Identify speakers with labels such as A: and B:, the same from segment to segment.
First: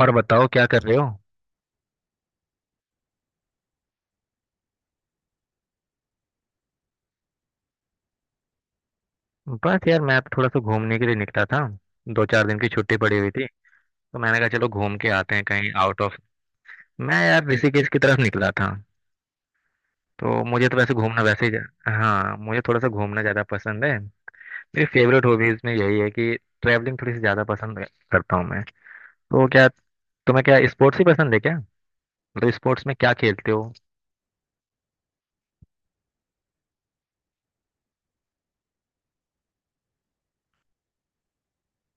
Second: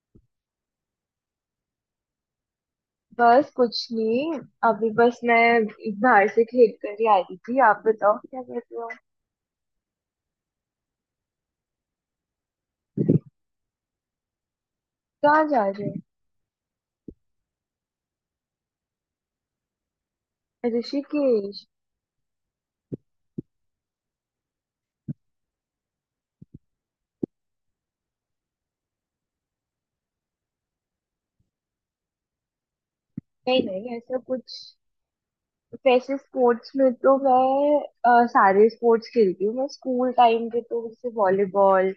A: और बताओ क्या कर रहे हो?
B: बस कुछ नहीं। अभी बस मैं बाहर से खेल कर ही आ रही थी। आप बताओ क्या कर रहे हो।
A: बस यार मैं थोड़ा सा घूमने के लिए निकला था। दो चार दिन की छुट्टी पड़ी हुई थी, तो मैंने कहा चलो घूम के आते हैं
B: कहाँ जा
A: कहीं
B: रहे
A: आउट ऑफ। मैं यार ऋषिकेश की तरफ निकला था। तो मुझे
B: हो।
A: तो वैसे घूमना वैसे
B: ऋषिकेश।
A: ही। हाँ, मुझे थोड़ा सा घूमना ज़्यादा पसंद है। मेरी फेवरेट हॉबीज में यही है कि ट्रैवलिंग थोड़ी सी ज़्यादा पसंद करता हूँ मैं। तो क्या तुम्हें क्या स्पोर्ट्स ही पसंद है क्या? मतलब स्पोर्ट्स में क्या खेलते
B: नहीं
A: हो?
B: नहीं ऐसा कुछ। वैसे स्पोर्ट्स में तो मैं सारे स्पोर्ट्स खेलती हूँ। मैं स्कूल टाइम पे तो जैसे वॉलीबॉल,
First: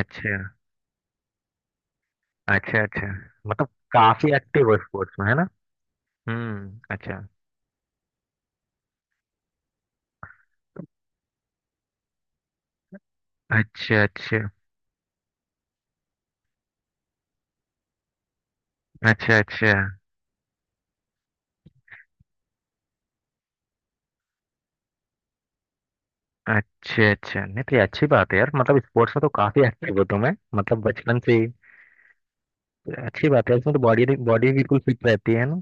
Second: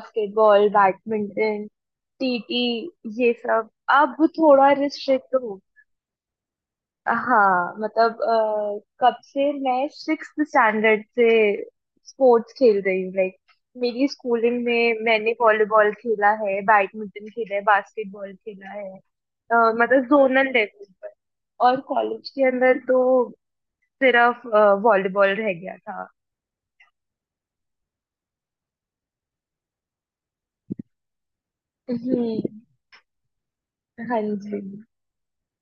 A: अच्छा।
B: बैडमिंटन, टीटी,
A: अच्छा अच्छा।
B: ये
A: मतलब
B: सब। अब
A: काफी एक्टिव
B: थोड़ा
A: हो स्पोर्ट्स में है
B: रिस्ट्रिक्ट
A: ना?
B: हो।
A: हम्म, अच्छा।
B: हाँ मतलब कब से मैं सिक्स स्टैंडर्ड से स्पोर्ट्स खेल रही हूँ लाइक।
A: अच्छा
B: मेरी
A: अच्छा।
B: स्कूलिंग में मैंने वॉलीबॉल खेला है, बैडमिंटन खेला है, बास्केटबॉल खेला है,
A: अच्छा अच्छा।
B: मतलब जोनल लेवल पर। और कॉलेज के अंदर तो सिर्फ वॉलीबॉल रह गया था।
A: अच्छा अच्छा नहीं तो ये अच्छी बात है यार, मतलब स्पोर्ट्स में तो काफी एक्टिव हो तुम्हें मतलब बचपन से ही।
B: हम्म।
A: अच्छी बात है, इसमें तो बॉडी
B: हाँ
A: बॉडी
B: जी।
A: बिल्कुल फिट रहती है ना।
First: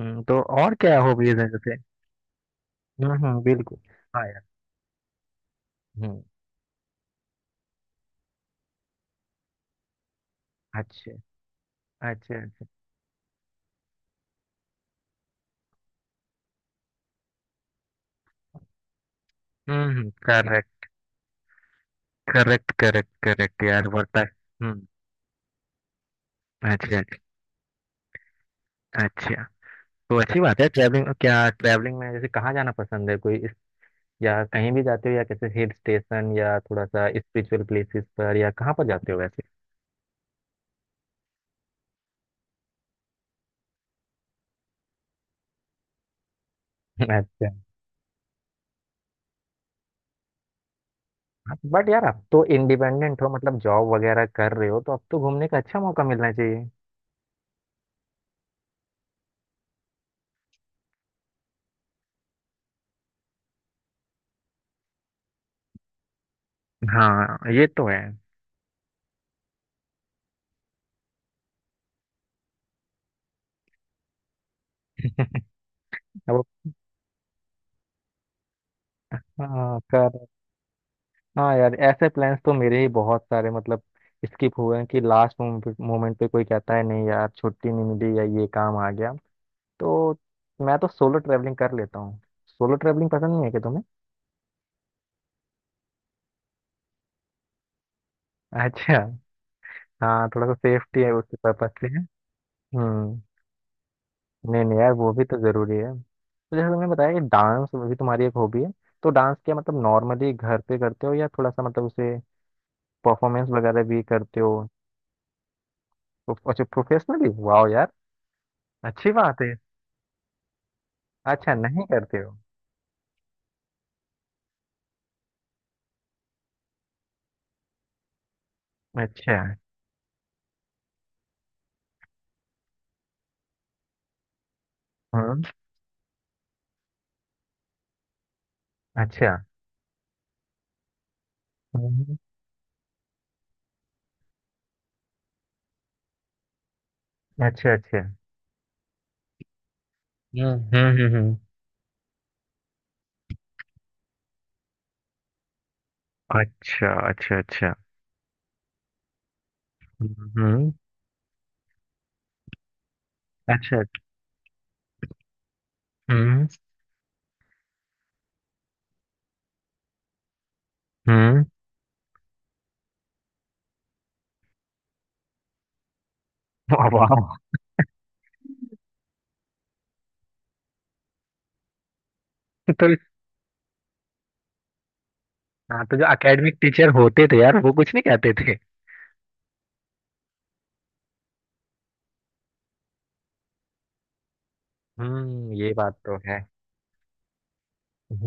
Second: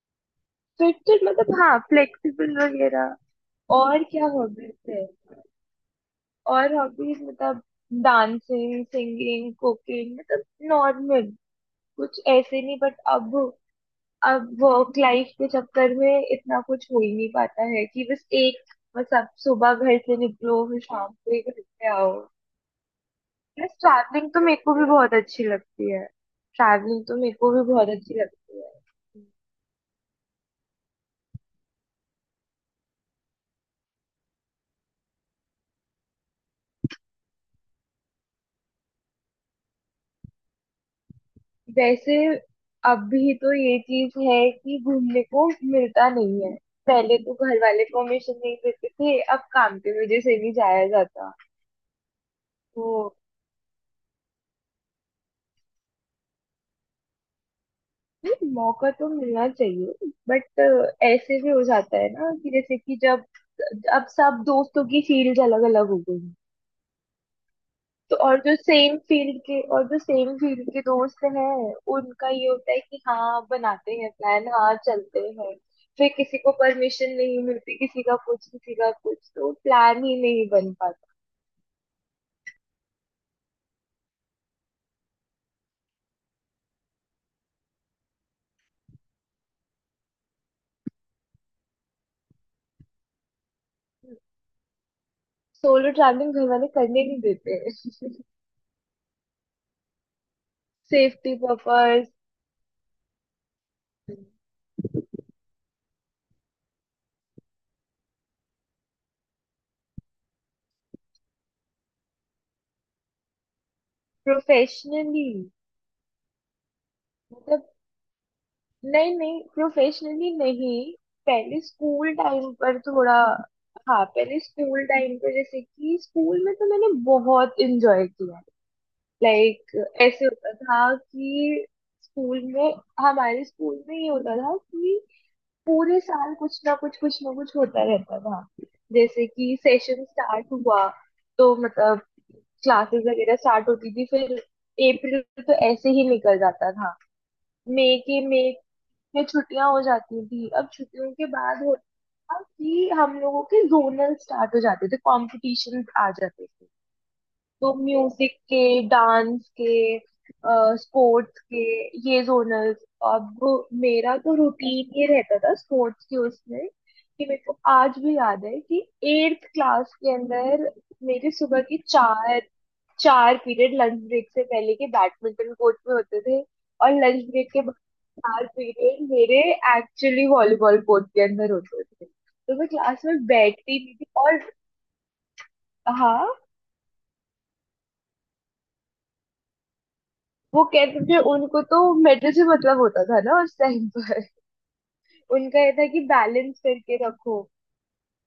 A: तो और
B: फिर
A: क्या
B: तो
A: हॉबीज है
B: मतलब
A: जैसे?
B: हाँ फ्लेक्सिबल वगैरह।
A: बिल्कुल।
B: और क्या
A: हाँ यार।
B: हॉबीज है।
A: हम्म।
B: और हॉबीज मतलब डांसिंग, सिंगिंग, कुकिंग, मतलब
A: अच्छा।
B: नॉर्मल। कुछ
A: अच्छा
B: ऐसे
A: अच्छा।
B: नहीं बट अब। अब वर्क लाइफ के चक्कर में इतना कुछ हो ही नहीं पाता है कि बस आप सुबह घर से निकलो फिर
A: करेक्ट।
B: शाम को ही घर पे आओ।
A: करेक्ट करेक्ट करेक्ट
B: बस
A: यार, बढ़ता है।
B: ट्रैवलिंग तो मेरे को भी
A: हम्म।
B: बहुत अच्छी लगती है।
A: अच्छा।
B: ट्रैवलिंग तो मेरे को भी बहुत अच्छी लगती है।
A: अच्छा अच्छा। तो अच्छी बात है, ट्रैवलिंग क्या ट्रैवलिंग में जैसे कहाँ जाना पसंद है या कहीं भी जाते हो या कैसे हिल स्टेशन या थोड़ा सा स्पिरिचुअल प्लेसेस पर या कहाँ पर जाते हो वैसे?
B: वैसे अभी तो ये चीज है कि घूमने को मिलता नहीं है। पहले तो
A: अच्छा।
B: घर वाले परमिशन नहीं देते थे, अब काम की वजह से नहीं जाया जाता
A: बट यार अब तो
B: तो।
A: इंडिपेंडेंट हो मतलब जॉब वगैरह कर रहे हो तो अब तो घूमने का अच्छा मौका मिलना चाहिए।
B: नहीं, मौका तो मिलना चाहिए बट ऐसे भी हो जाता है ना कि जैसे कि जब अब सब दोस्तों की फील्ड अलग अलग हो गई।
A: हाँ ये तो है।
B: तो और जो सेम फील्ड के दोस्त हैं, उनका ये होता है कि हाँ बनाते हैं प्लान, हाँ चलते हैं। फिर किसी
A: अब।
B: को परमिशन नहीं मिलती, किसी का कुछ, किसी का कुछ, तो
A: हाँ
B: प्लान ही
A: कर
B: नहीं बन पाता।
A: हाँ यार, ऐसे प्लान्स तो मेरे ही बहुत सारे मतलब स्किप हुए हैं कि लास्ट मोमेंट पे कोई कहता है नहीं यार छुट्टी नहीं मिली या ये काम आ गया। तो मैं तो सोलो ट्रैवलिंग कर लेता हूँ। सोलो ट्रैवलिंग पसंद नहीं है क्या तुम्हें?
B: सोलो ट्रैवलिंग घर वाले करने नहीं देते।
A: अच्छा। हाँ थोड़ा सा सेफ्टी है
B: सेफ्टी
A: उसके पर्पज से।
B: पर्पस।
A: हम्म। नहीं नहीं यार वो भी तो जरूरी है। तो जैसे तुमने बताया कि डांस भी तुम्हारी एक हॉबी है, तो डांस क्या मतलब नॉर्मली घर पे करते हो या थोड़ा सा मतलब उसे परफॉर्मेंस वगैरह भी करते हो?
B: प्रोफेशनली
A: अच्छा प्रोफेशनली
B: मतलब।
A: वाह यार, अच्छी
B: नहीं
A: बात
B: नहीं
A: है।
B: प्रोफेशनली नहीं।
A: अच्छा
B: पहले
A: नहीं
B: स्कूल
A: करते हो।
B: टाइम पर थोड़ा। हाँ पहले स्कूल टाइम पे जैसे कि स्कूल में तो मैंने बहुत एंजॉय किया
A: अच्छा।
B: लाइक। ऐसे होता था कि स्कूल में हमारे स्कूल में ये होता था कि
A: हम्म।
B: पूरे साल कुछ ना कुछ, कुछ ना कुछ होता रहता था। जैसे
A: अच्छा।
B: कि सेशन स्टार्ट हुआ तो मतलब
A: हम्म,
B: क्लासेस वगैरह स्टार्ट होती थी, फिर अप्रैल तो ऐसे ही निकल जाता था।
A: अच्छा अच्छा।
B: मई में छुट्टियां हो जाती
A: हम्म
B: थी। अब
A: हम्म।
B: छुट्टियों के बाद होता था कि हम लोगों के जोनल स्टार्ट हो जाते थे, कॉम्पिटिशन आ जाते थे।
A: अच्छा अच्छा। अच्छा।
B: तो म्यूजिक के, डांस के,
A: हम्म।
B: स्पोर्ट्स के, ये जोनल। अब
A: अच्छा।
B: मेरा तो रूटीन ये रहता था स्पोर्ट्स के
A: हम्म
B: उसमें, कि मेरे को आज भी याद है कि एट्थ क्लास के अंदर मेरे
A: हम्म।
B: सुबह की चार चार पीरियड लंच ब्रेक से पहले के बैडमिंटन कोर्ट में होते थे।
A: वाह
B: और
A: वाह।
B: लंच ब्रेक के बाद चार पीरियड मेरे एक्चुअली वॉलीबॉल कोर्ट के अंदर होते थे, तो मैं
A: तो
B: क्लास में बैठती भी थी और
A: हाँ, तो जो
B: हाँ।
A: एकेडमिक टीचर होते थे यार वो कुछ नहीं कहते थे।
B: वो कहते थे, उनको तो मेडल से मतलब होता था ना उस टाइम पर।
A: हम्म,
B: उनका ये
A: ये
B: था
A: बात
B: कि
A: तो है।
B: बैलेंस करके रखो,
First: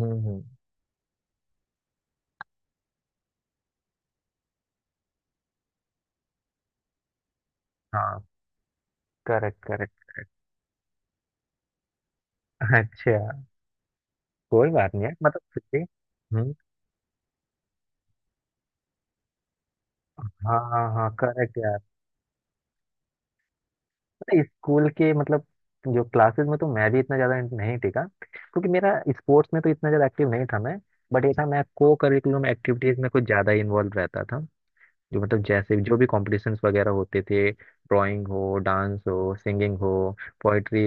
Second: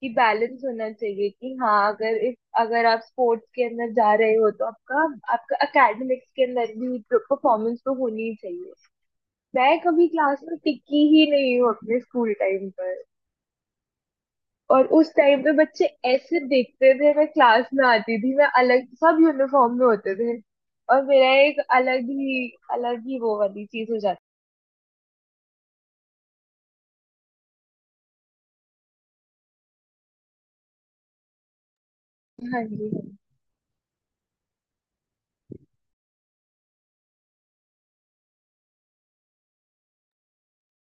B: कि
A: हम्म,
B: बैलेंस होना चाहिए, कि हाँ अगर इफ अगर आप स्पोर्ट्स के अंदर जा रहे हो तो आपका आपका एकेडमिक्स के अंदर भी परफॉर्मेंस तो होनी
A: हाँ
B: ही चाहिए।
A: करेक्ट
B: मैं कभी
A: करेक्ट।
B: क्लास में टिकी ही नहीं हूँ अपने स्कूल टाइम पर।
A: अच्छा कोई
B: और
A: बात नहीं है
B: उस
A: मतलब
B: टाइम पे
A: फिर भी।
B: बच्चे ऐसे
A: हम्म।
B: देखते थे, मैं क्लास में आती थी मैं अलग, सब यूनिफॉर्म में होते थे
A: हाँ हाँ
B: और
A: हाँ
B: मेरा
A: करेक्ट
B: एक
A: यार।
B: अलग ही वो वाली चीज हो जाती।
A: पता है, स्कूल के मतलब जो क्लासेस में तो मैं भी इतना ज़्यादा नहीं टिका क्योंकि मेरा स्पोर्ट्स में तो इतना ज़्यादा एक्टिव नहीं था मैं। बट ये था मैं को करिकुलम
B: हाँ जी।
A: एक्टिविटीज़ में कुछ ज़्यादा इन्वॉल्व रहता था। जो मतलब जैसे जो भी कॉम्पिटिशन्स वगैरह होते थे ड्राइंग हो डांस हो सिंगिंग हो पोइट्री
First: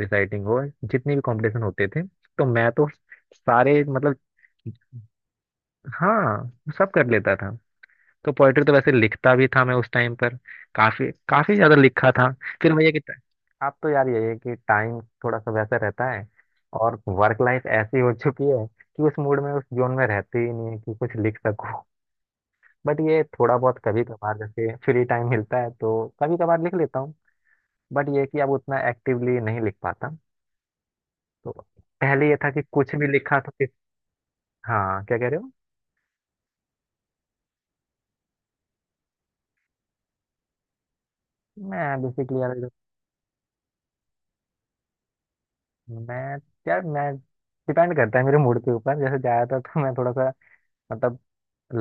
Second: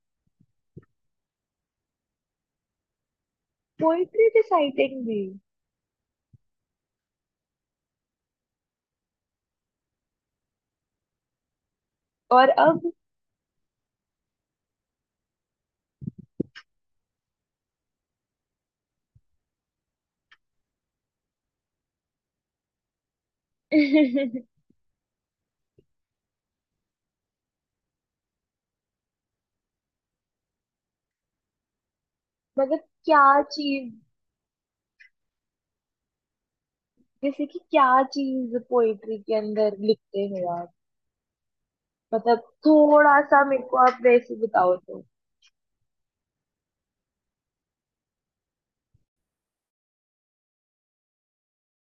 A: रिसाइटिंग हो जितने भी कॉम्पिटिशन होते थे तो मैं तो सारे मतलब
B: पोइट्री रिसाइटिंग भी।
A: हाँ सब कर लेता था। तो पोइट्री तो वैसे लिखता भी था मैं उस टाइम पर। काफी काफी ज्यादा लिखा था।
B: और
A: फिर
B: अब।
A: मुझे कि आप तो यार ये है कि टाइम थोड़ा सा वैसा रहता है, और वर्क लाइफ ऐसी हो चुकी है कि उस मूड में उस जोन में रहते ही नहीं है कि कुछ लिख सकूं। बट ये थोड़ा बहुत कभी कभार जैसे फ्री टाइम मिलता है तो कभी कभार लिख लेता हूँ। बट ये है कि अब उतना एक्टिवली नहीं लिख पाता। तो पहले ये था कि
B: मतलब
A: कुछ भी
B: क्या
A: लिखा तो किस
B: चीज,
A: हाँ क्या कह रहे हो?
B: जैसे कि क्या चीज पोइट्री के अंदर लिखते हो आप।
A: मैं बेसिकली
B: मतलब थोड़ा सा मेरे को आप वैसे बताओ तो।
A: मैं यार मैं डिपेंड करता है मेरे मूड के ऊपर जैसे ज्यादातर तो मैं थोड़ा सा मतलब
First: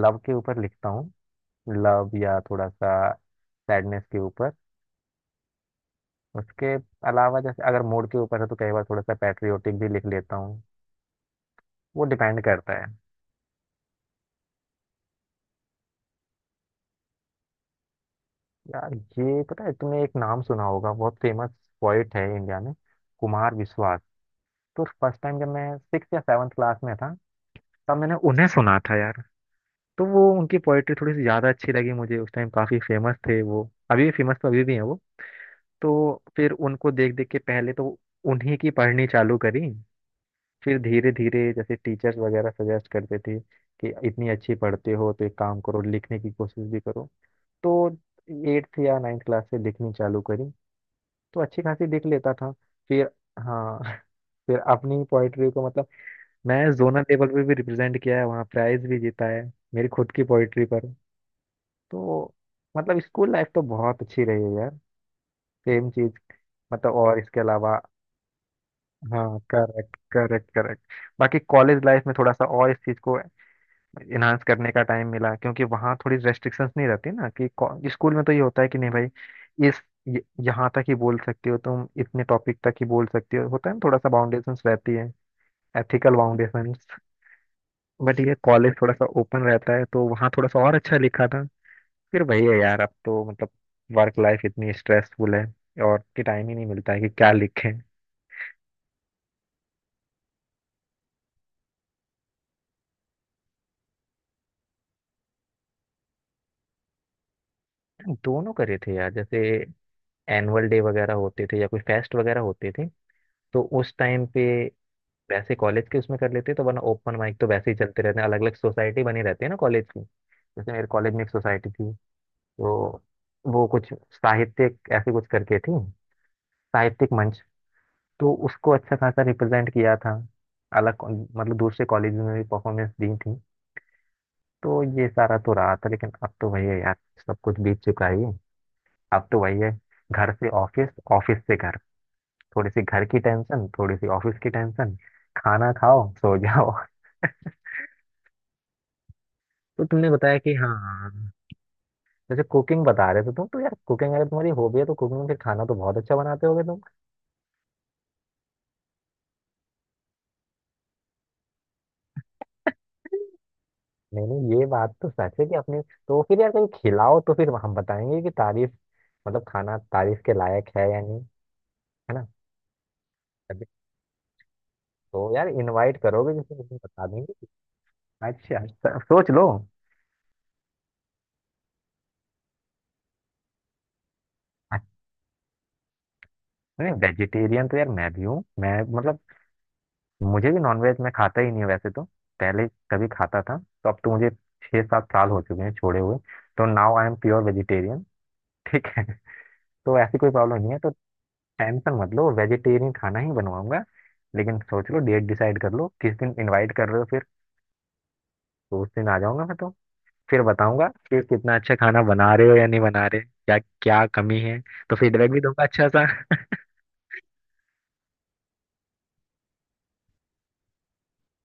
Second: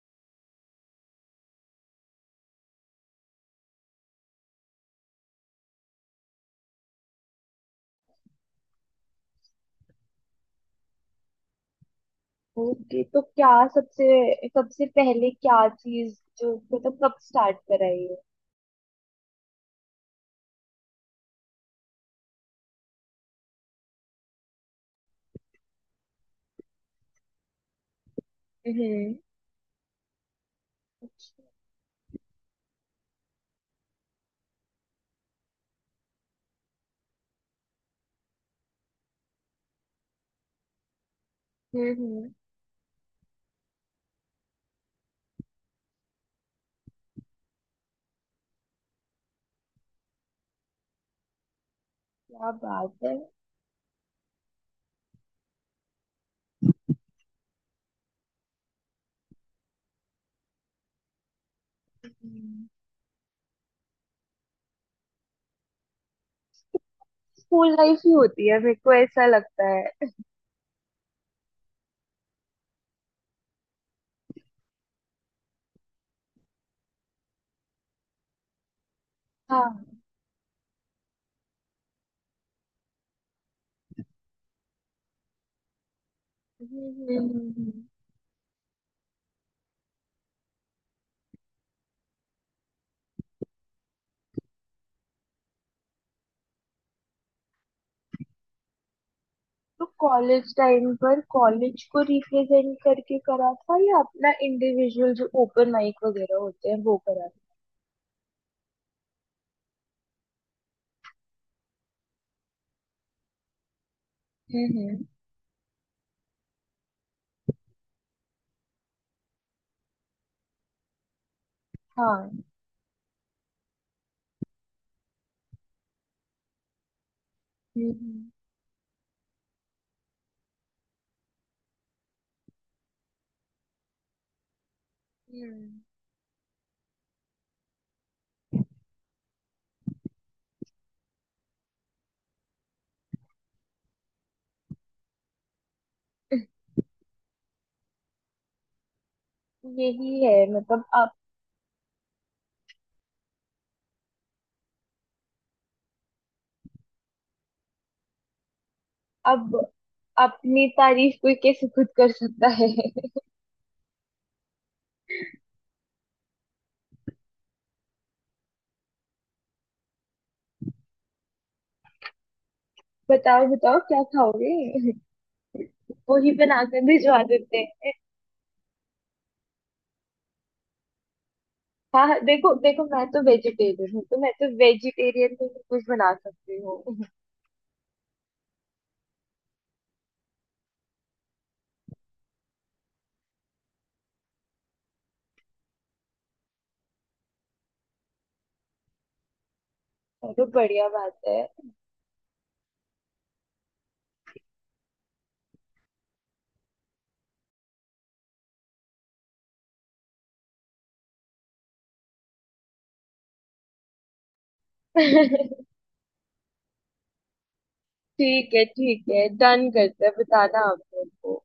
A: लव के ऊपर लिखता हूँ। लव या थोड़ा सा सैडनेस के ऊपर। उसके अलावा जैसे अगर मूड के ऊपर है तो कई बार थोड़ा सा पैट्रियोटिक भी लिख लेता हूँ। वो डिपेंड करता है।
B: ओके तो क्या सबसे सबसे पहले क्या चीज जो मतलब कब स्टार्ट कराई है।
A: यार ये पता है तुमने एक नाम सुना होगा, बहुत फेमस पोइट है इंडिया में, कुमार विश्वास। तो फर्स्ट टाइम जब मैं सिक्स या सेवन्थ क्लास में था तब मैंने उन्हें सुना था
B: हम्म
A: यार। तो वो उनकी पोइट्री थोड़ी सी ज़्यादा अच्छी लगी मुझे, उस टाइम काफ़ी फेमस थे वो। अभी फेमस तो अभी भी हैं वो। तो फिर उनको देख देख के पहले तो उन्हीं की पढ़नी चालू करी। फिर धीरे धीरे जैसे टीचर्स
B: हम्म।
A: वगैरह सजेस्ट करते थे कि इतनी अच्छी पढ़ते हो तो एक काम करो लिखने की कोशिश भी करो। तो एट्थ या नाइन्थ क्लास से लिखनी चालू करी। तो अच्छी खासी लिख लेता था।
B: क्या बात
A: फिर
B: है।
A: हाँ फिर अपनी पोइट्री को मतलब मैं जोनल लेवल पे भी रिप्रेजेंट किया है, वहाँ प्राइज भी जीता है मेरी खुद की पोइट्री। तो मतलब स्कूल लाइफ तो बहुत अच्छी रही है यार। सेम चीज, मतलब और इसके
B: स्कूल
A: अलावा
B: लाइफ ही होती है, मेरे को ऐसा
A: हाँ
B: लगता
A: करेक्ट
B: है।
A: Correct correct. बाकी कॉलेज लाइफ में थोड़ा सा और इस चीज को इनहांस करने का टाइम मिला क्योंकि वहाँ थोड़ी रेस्ट्रिक्शंस नहीं रहती ना कि स्कूल में तो ये होता है कि नहीं भाई इस
B: हाँ।
A: यहाँ तक ही बोल सकते हो तुम इतने टॉपिक तक ही बोल सकते हो, होता है ना थोड़ा सा बाउंडेशंस रहती है, एथिकल बाउंडेशंस।
B: हम्म।
A: बट ये कॉलेज थोड़ा सा ओपन रहता है तो वहाँ थोड़ा सा और अच्छा लिखा था। फिर वही है यार, अब तो मतलब वर्क लाइफ इतनी स्ट्रेसफुल है और कि टाइम ही नहीं मिलता है कि क्या लिखें।
B: तो कॉलेज टाइम पर कॉलेज को रिप्रेजेंट करके करा था या अपना इंडिविजुअल जो ओपन माइक वगैरह होते हैं वो करा था।
A: दोनों करे थे यार, जैसे एनुअल डे वगैरह होते थे या कोई फेस्ट वगैरह होते थे तो उस टाइम पे
B: हम्म।
A: वैसे कॉलेज के उसमें कर लेते, तो वरना ओपन माइक तो वैसे ही चलते रहते हैं, अलग अलग सोसाइटी बनी रहती है ना कॉलेज की। जैसे मेरे कॉलेज में एक सोसाइटी थी,
B: हाँ।
A: तो वो कुछ साहित्यिक ऐसे कुछ करके थी, साहित्यिक मंच।
B: हम्म,
A: तो उसको अच्छा खासा रिप्रेजेंट किया था। अलग मतलब दूसरे कॉलेज में भी परफॉर्मेंस दी थी। तो ये सारा तो रहा
B: हम्म।
A: था लेकिन अब तो वही है यार। सब कुछ बीत चुका ही है, अब तो वही है। घर से ऑफिस ऑफिस से घर, थोड़ी सी घर की टेंशन थोड़ी सी ऑफिस की टेंशन, खाना खाओ सो जाओ। तो तुमने
B: यही है
A: बताया कि
B: मतलब आप।
A: हाँ जैसे कुकिंग बता रहे थे तुम, तो यार कुकिंग अगर तुम्हारी हॉबी है तो कुकिंग में फिर खाना तो बहुत अच्छा बनाते होगे तुम।
B: अब अपनी तारीफ कोई कैसे खुद कर सकता है।
A: नहीं नहीं ये बात तो सच है कि अपने। तो फिर यार कहीं खिलाओ तो फिर हम बताएंगे कि तारीफ मतलब खाना तारीफ के लायक है या नहीं, है ना?
B: बताओ
A: अभी
B: बताओ क्या खाओगे।
A: तो यार इनवाइट
B: वही
A: करोगे जिसे उसे
B: बनाकर
A: बता
B: भिजवा
A: देंगे।
B: देते हैं।
A: अच्छा तो सोच लो।
B: हाँ हाँ, देखो देखो मैं तो वेजिटेरियन हूँ, तो मैं तो
A: अच्छा,
B: वेजिटेरियन में भी कुछ बना सकती
A: नहीं
B: हूँ।
A: वेजिटेरियन तो यार मैं भी हूँ मैं, मतलब मुझे भी नॉनवेज मैं खाता ही नहीं हूँ वैसे तो। पहले कभी खाता था तो अब तो मुझे 6-7 साल हो चुके हैं छोड़े हुए। तो now I am pure vegetarian, ठीक है। तो ऐसी कोई
B: चलो
A: प्रॉब्लम नहीं है
B: बढ़िया
A: तो
B: बात है।
A: टेंशन मत लो वेजिटेरियन खाना ही बनवाऊंगा। लेकिन सोच लो डेट डिसाइड कर लो किस दिन इनवाइट कर रहे हो फिर। तो उस दिन आ जाऊंगा मैं तो। फिर बताऊंगा कि कितना अच्छा खाना बना रहे हो या नहीं बना रहे क्या क्या कमी है। तो फीडबैक भी दूंगा अच्छा सा।
B: ठीक है डन करते हैं, बताना आप मेरे को।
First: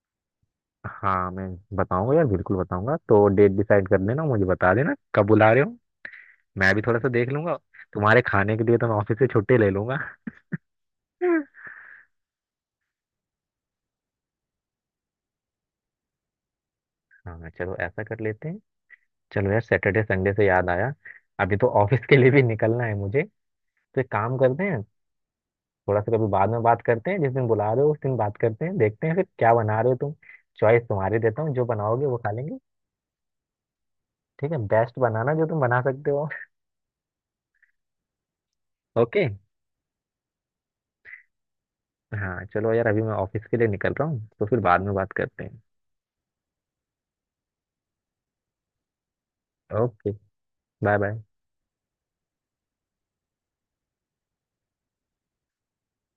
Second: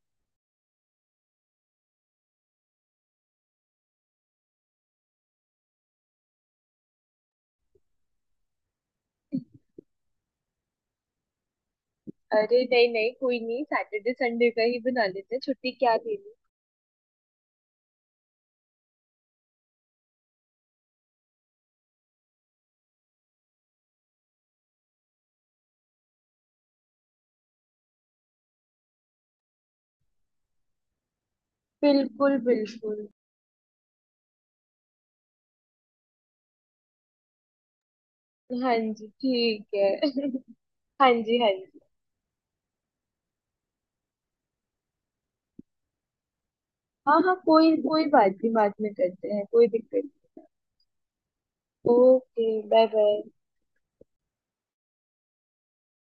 A: हाँ मैं बताऊंगा यार बिल्कुल बताऊंगा, तो डेट डिसाइड कर देना मुझे बता देना कब बुला रहे हो। मैं भी थोड़ा सा देख लूंगा, तुम्हारे खाने के लिए तो मैं ऑफिस से छुट्टी ले लूंगा।
B: अरे नहीं नहीं कोई नहीं, सैटरडे संडे का ही बना लेते हैं, छुट्टी क्या देनी।
A: हाँ चलो ऐसा कर लेते हैं। चलो यार सैटरडे संडे से याद आया अभी तो ऑफिस के लिए भी निकलना है मुझे। तो एक काम करते हैं, थोड़ा सा कभी बाद में बात करते हैं जिस दिन बुला रहे हो उस दिन बात करते हैं देखते हैं फिर क्या बना रहे हो तुम। चॉइस तुम्हारी देता हूँ जो बनाओगे वो खा
B: बिल्कुल
A: लेंगे।
B: बिल्कुल।
A: ठीक है, बेस्ट बनाना जो तुम बना सकते हो।
B: हाँ जी
A: ओके।
B: ठीक है। हाँ जी हाँ जी।
A: हाँ चलो यार अभी मैं ऑफिस के लिए निकल रहा हूँ तो फिर बाद में बात करते हैं।
B: हाँ हाँ कोई कोई बात नहीं, बाद में करते हैं, कोई दिक्कत
A: ओके,
B: नहीं।
A: Bye bye.
B: Okay bye bye.